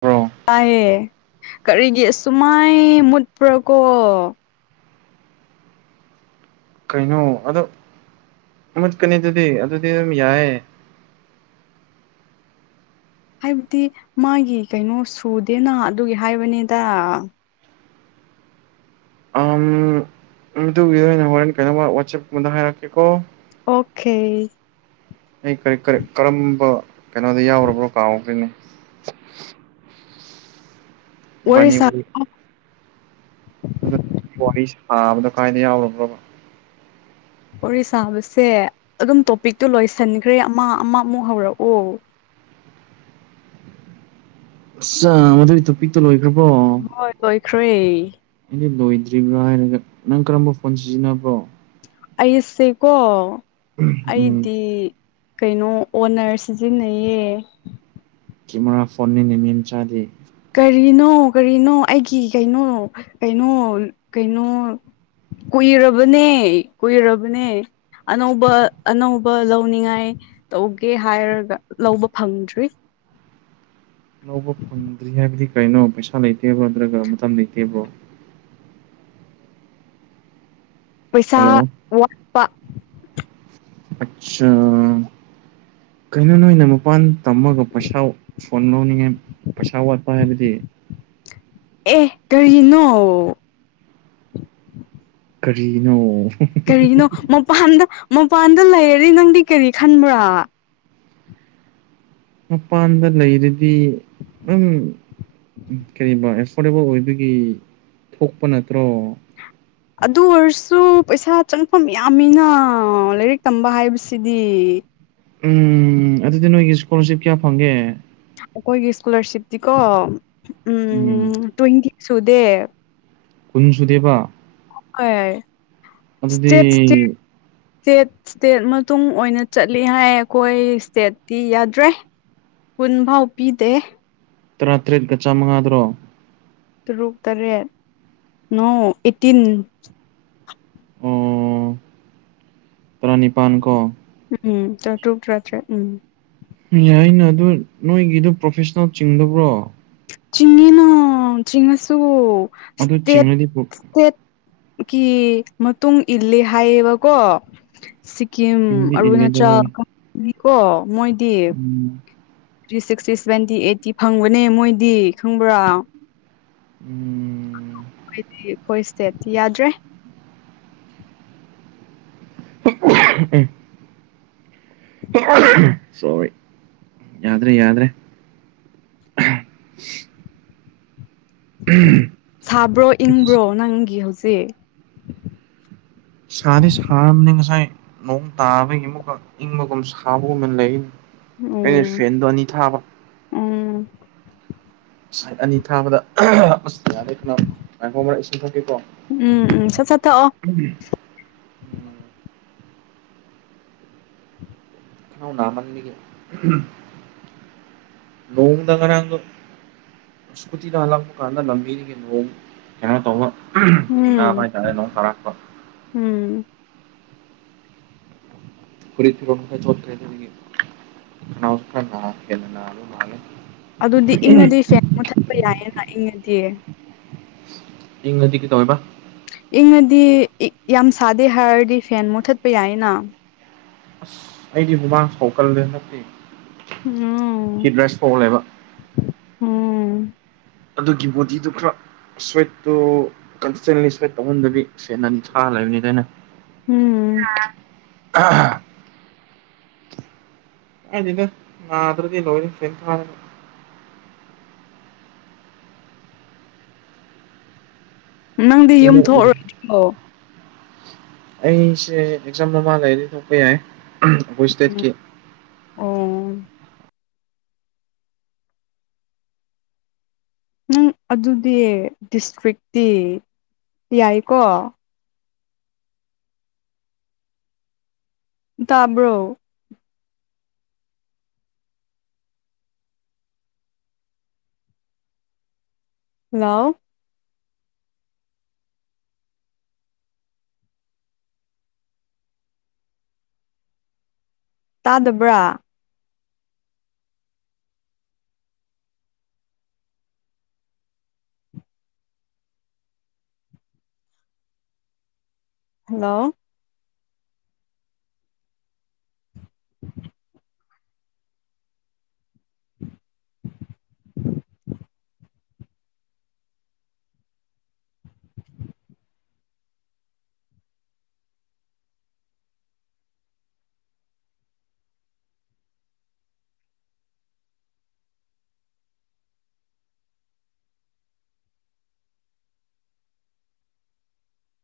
bro ꯇꯥꯏꯑꯦ ꯀꯔꯤꯒꯤ ꯑꯁꯨꯃꯥꯏ ꯃꯨꯠꯄ꯭ꯔꯥꯀꯣ ꯀꯩꯅꯣ ꯑꯗꯣ ꯃꯨꯠꯀꯅꯤ ꯑꯗꯨꯗꯤ ꯑꯗꯨꯗꯤ ꯑꯗꯨꯝ ꯌꯥꯏꯌꯦ ꯍꯥꯏꯕꯗꯤ ꯃꯥꯒꯤ ꯀꯩꯅꯣ ꯁꯨꯗꯦꯅ ꯑꯗꯨꯒꯤ ꯍꯥꯏꯕꯅꯤꯗ ꯑꯗꯨꯒꯤꯗ ꯑꯣꯏꯅ ꯍꯣꯔꯦꯟ ꯀꯩꯅꯣꯝ ꯋꯥꯆꯦꯞꯗ ꯍꯥꯏꯔꯛꯀꯦꯀꯣ ꯑꯣꯈ‌ꯦ ꯑꯩ ꯀꯔꯤ ꯀꯔꯤ ꯀꯔꯝꯕ ꯀꯩꯅꯣꯗ ꯌꯥꯎꯔꯕ꯭ꯔꯣ ꯀꯥꯎꯍꯧꯗꯣꯏꯅꯦ ꯋꯥꯔꯤ ꯁꯥ ꯑꯗꯨ ꯋꯥꯔꯤ ꯁꯥꯕꯅꯣ ꯀꯥꯏꯅ ꯌꯥꯎꯒꯕ꯭ꯔ‌ꯣ ꯋꯥꯔꯤ ꯁꯥꯕꯁꯦ ꯑꯗꯨꯝ ꯇꯣꯄꯤꯛꯇꯣ ꯂꯣꯏꯁꯤꯟꯈ꯭ꯔꯦ ꯑꯃ ꯑꯃ ꯑꯃꯨꯛ ꯍꯧꯔꯛꯎ ꯑꯁ ꯃꯗꯨꯒꯤ ꯇꯣꯄꯤꯛꯇꯣ ꯂꯣꯏꯈ꯭ꯔꯕꯣ ꯍꯣꯏ ꯂꯣꯏꯈ꯭ꯔꯦ ꯑꯗꯤ ꯂꯣꯏꯗ꯭ꯔꯤꯕ꯭ꯔꯥ ꯍꯥꯏꯔꯒ ꯅꯪ ꯀꯔꯝꯕ ꯐꯣꯟ ꯁꯤꯖꯤꯟꯅꯕ꯭ꯔꯣ ꯑꯩꯁꯦꯀꯣ ꯎꯝ ꯑꯩꯗꯤ ꯀꯩꯅꯣ ꯑꯣꯅꯔ ꯁꯤꯖꯤꯟꯅꯩꯌꯦ ꯀꯦꯃꯦꯔꯥ ꯐꯣꯟꯅꯤ ꯃꯤ ꯃꯆꯥꯗꯤ ꯀꯔꯤꯅꯣ ꯀꯔꯤꯅꯣ ꯑꯩꯒꯤ ꯀꯩꯅꯣ ꯀꯩꯅꯣ ꯀꯩꯅꯣ ꯀꯨꯏꯔꯕꯅꯦ ꯀꯨꯏꯔꯕꯅꯦ ꯑꯅꯧꯕ ꯑꯅꯧꯕ ꯂꯧꯅꯤꯡꯉꯥꯏ ꯇꯧꯒꯦ ꯍꯥꯏꯔꯒ ꯂꯧꯕ ꯐꯪꯗ꯭ꯔꯤ ꯑꯅꯧꯕ ꯐꯪꯗ꯭ꯔꯤ ꯍꯥꯏꯕꯗꯤ ꯀꯔꯤꯅꯣ ꯄꯩꯁꯥ ꯂꯩꯇꯦꯕꯣ ꯅꯠꯇ꯭ꯔꯒ ꯃꯇꯝ ꯂꯩꯇꯦꯕ꯭ꯔꯣ ꯄꯩꯁꯥ ꯍꯜꯂꯣ ꯋꯥꯠꯄ ꯑꯆꯥꯥ ꯀꯩꯅꯣ ꯅꯣꯏꯅ ꯃꯄꯥꯟ ꯇꯝꯃꯒ ꯄꯩꯁꯥ ꯁꯣꯟ ꯂꯧꯅꯤꯡꯉꯦ ꯄꯩꯁꯥ ꯋꯥꯠꯄ ꯍꯥꯏꯕꯗꯤ ꯑꯦ ꯀꯔꯤꯅꯣ ꯀꯔꯤꯅꯣ ꯀꯔꯤꯒꯤꯅꯣ ꯃꯄꯥꯟꯗ ꯃꯄꯥꯟꯗ ꯂꯩꯔ ꯅꯪꯗꯤ ꯀꯔꯤ ꯈꯟꯕ꯭ꯔꯥ ꯃꯄꯥꯟꯗ ꯂꯩꯔꯗꯤ ꯎꯝ ꯀ [unintelligible] ꯑꯦꯐꯣꯔꯗꯦꯕꯜ ꯑꯣꯏꯕꯒꯤ ꯊꯣꯛꯄ ꯅꯠꯇ꯭ꯔꯣ ꯑꯗꯨ ꯑꯣꯏꯔꯁꯨ ꯄꯩꯁꯥ ꯆꯪꯐꯝ ꯌꯥꯝꯃꯤꯅ ꯂꯥꯏꯔꯤꯛ ꯇꯝꯕ ꯍꯥꯏꯕꯁꯤꯗꯤ ꯎꯝ ꯑꯗꯨꯗꯤ ꯅꯣꯏꯒꯤ ꯏꯁꯀꯣꯂꯔꯁꯤꯞ ꯀꯌꯥ ꯐꯪꯒꯦ ꯑꯩꯈꯣꯏꯒꯤ ꯏꯁꯀꯣꯂꯥꯔꯁꯤꯞꯇꯤꯀꯣ ꯎꯝ ꯇ꯭ꯋꯦꯟꯇꯤ ꯁꯨꯗꯦ ꯀꯨꯟ ꯁꯨꯨꯗꯦꯕ ꯍꯣꯏ ꯑꯗꯨꯗꯤ ꯁꯇꯦꯠ ꯁꯇꯦꯠ ꯏꯁꯇꯦꯠ ꯏꯁꯇꯦꯠ ꯃꯇꯨꯡ ꯑꯣꯏꯅ ꯆꯠꯂꯤ ꯍꯥꯏ ꯑꯩꯈꯣꯏ ꯏꯁꯇꯦꯠꯇꯤ ꯌꯥꯗ꯭ꯔꯦ ꯀꯨꯟꯐꯥꯎ ꯄꯤꯗꯦ ꯇꯔꯥꯇꯔꯦꯠꯀ ꯆꯥꯃꯉꯥꯗꯔꯣ ꯇꯔꯨꯛ ꯇꯔꯦꯠ ꯅꯣ ꯑꯩꯠꯇꯤꯟ ꯑꯣ ꯇꯔꯥꯅꯤꯄꯥꯟꯀꯣ ꯎꯝ ꯇ꯭ꯔꯥꯇꯔꯨꯛ ꯇꯔꯥꯇꯔꯦꯠ ꯎꯝ ꯌꯥꯏꯅ ꯑꯗꯨ ꯅꯣꯏꯒꯤꯗꯣ ꯄ꯭ꯔꯣꯐꯦꯁꯅꯦꯜ ꯆꯤꯡꯗꯕ꯭ꯔꯣ ꯆꯤꯡꯉꯤꯅ ꯆꯤꯡꯉꯁꯨꯨ ꯑꯗꯨ ꯁ꯭ꯇꯦꯠ ꯆꯤꯡꯉꯗꯤ ꯏꯁꯦꯠꯀꯤ ꯃꯇꯨꯡ ꯏꯜꯂꯤ ꯍꯥꯏꯌꯦꯕꯀꯣ ꯁꯤꯛꯀꯤꯝ ꯏꯟꯗꯤ ꯏꯜꯂꯦꯗ ꯑꯔꯨꯅꯥꯆꯜ ꯍꯣꯏ [inaudible] ꯒꯤꯀꯣ ꯃꯣꯏꯗꯤ ꯎꯝ ꯊ꯭ꯔꯤ ꯁꯤꯛꯁꯇꯤ ꯁꯚꯦꯟꯇꯤ ꯑꯩꯠꯇꯤ ꯐꯪꯕꯅꯦ ꯃꯣꯏꯗꯤ ꯈꯪꯕ꯭ꯔꯥ ꯎꯝ ꯑꯩꯈꯣꯏꯗꯤ ꯑꯩꯈꯣꯏ ꯁ꯭ꯇꯦꯠꯇꯤ ꯌꯥꯗ꯭ꯔꯦ [unintelligible] ꯁꯣꯔꯤ ꯌꯥꯗ꯭ꯔꯦ ꯌꯥꯗ꯭ꯔꯦ ꯁꯥꯕ꯭ꯔꯣ ꯏꯪꯕ꯭ꯔꯣ ꯅꯪꯒꯤ ꯍꯧꯖꯤꯛ ꯁꯥꯗꯤ ꯁꯥꯔꯕꯅꯤ ꯉꯁꯥꯏ ꯅꯣꯡ ꯇꯥꯕꯒꯤ ꯑꯃꯨꯛꯀ ꯏꯪꯕꯒꯨꯝ ꯁꯥꯕꯒꯨꯝꯅ ꯂꯩ ꯑꯩꯅ ꯎꯝ ꯐꯦꯟꯗꯣ ꯑꯅꯤ ꯊꯥꯕ ꯎꯝ ꯁꯥꯏꯠ ꯑꯅꯤ ꯊꯥꯕꯗ [unintelligible] ꯑꯁ ꯌꯥꯗꯦ ꯈꯅꯥꯎ ꯉꯥꯏꯈꯣ ꯑꯃꯔꯛ ꯏꯁꯤꯡ ꯊꯛꯀꯦꯀꯣ ꯎꯝ ꯎꯝ ꯁꯠ ꯁꯠ ꯊꯛꯑꯣ [unintelligible] ꯈꯅꯥꯎ ꯅꯥꯃꯟꯕꯒꯤ ꯅꯣꯡꯗ ꯉꯔꯥꯡꯗꯣ ꯁ꯭ꯀꯨꯇꯤꯗ ꯍꯜꯂꯛꯄ ꯀꯥꯟꯗ ꯂꯝꯕꯤꯗꯒꯤ ꯅꯣꯡ ꯀꯩꯅꯣ ꯇꯧꯕ ꯊꯦꯡꯅꯕ ꯎꯝ ꯍꯥꯏꯇꯥꯔꯦ ꯅꯣꯡ ꯇꯥꯔꯛꯄ ꯎꯝ ꯐꯨꯔꯤꯠ ꯐꯤꯔꯣꯟ ꯈꯔ ꯆꯣꯈ꯭ꯔꯦ ꯑꯗꯨꯗꯨꯒꯤ ꯈꯅꯥꯎꯁꯨ ꯈꯔ ꯅꯥ ꯍꯦꯟꯅ ꯅꯥꯕ ꯃꯥꯜꯂꯦ ꯑꯗꯨꯗꯤ ꯏꯪꯉꯗꯤ ꯐꯦꯟ ꯃꯨꯠꯊꯠꯄ ꯌꯥꯏꯌꯦꯅ ꯏꯪꯉꯗꯤ ꯏꯪꯉꯗꯤ ꯀꯩꯗꯧꯋꯦꯕ ꯏꯪꯉꯗꯤ ꯌꯥꯝ ꯁꯥꯗꯦ ꯍꯥꯏꯔꯗꯤ ꯐꯦꯟ ꯃꯨꯠꯊꯠꯄ ꯌꯥꯏꯌꯦꯅ ꯑꯁ ꯑꯩꯗꯤ ꯍꯨꯃꯥꯡ ꯁꯧꯀꯜꯂꯦ ꯍꯟꯗꯛꯇꯤ [unintelligible] ꯈꯤ ꯗ꯭ꯔꯦꯁ ꯊꯣꯛꯑ ꯂꯩꯕ ꯎꯝ ꯑꯗꯨꯒꯤ ꯕꯣꯗꯤꯗꯨ ꯈꯔ ꯁ꯭ꯋꯦꯠꯇꯨ ꯀꯟꯁꯇꯦꯟꯂꯤ ꯁ꯭ꯋꯦꯠ ꯇꯧꯍꯟꯗꯕꯤ ꯐꯦꯟ ꯑꯅꯤ ꯊꯥ ꯂꯩꯕꯅꯤꯗ ꯑꯩꯅ ꯎꯝ ꯑꯩꯅ ꯀꯥꯏꯗꯦꯗ ꯅꯥꯗ꯭ꯔꯗꯤ ꯂꯣꯏꯔꯦ ꯐꯦꯟ ꯊꯥꯔꯒ ꯅꯪꯗꯤ ꯌꯨꯝ ꯊꯣꯛꯑꯔꯣꯏꯗ꯭ꯔꯣ [unintelligible] ꯑꯩꯁꯦ ꯑꯦꯛꯖꯥꯝ ꯃꯥꯃꯥꯡ ꯂꯩꯗꯤ ꯊꯣꯛꯄ ꯌꯥꯏ ꯑꯩꯈꯣꯏ ꯎꯝ ꯏꯁꯇꯦꯠꯀꯤ ꯑꯣ ꯅꯪ ꯑꯗꯨꯗꯤ ꯗꯤꯁꯇ꯭ꯔꯤꯛꯇꯤ ꯌꯥꯏꯀꯣ ꯇꯥꯕ꯭ꯔꯣ ꯍꯜꯂꯣ ꯇꯥꯗꯕ꯭ꯔꯥ ꯍꯜꯂꯣ [inaudible]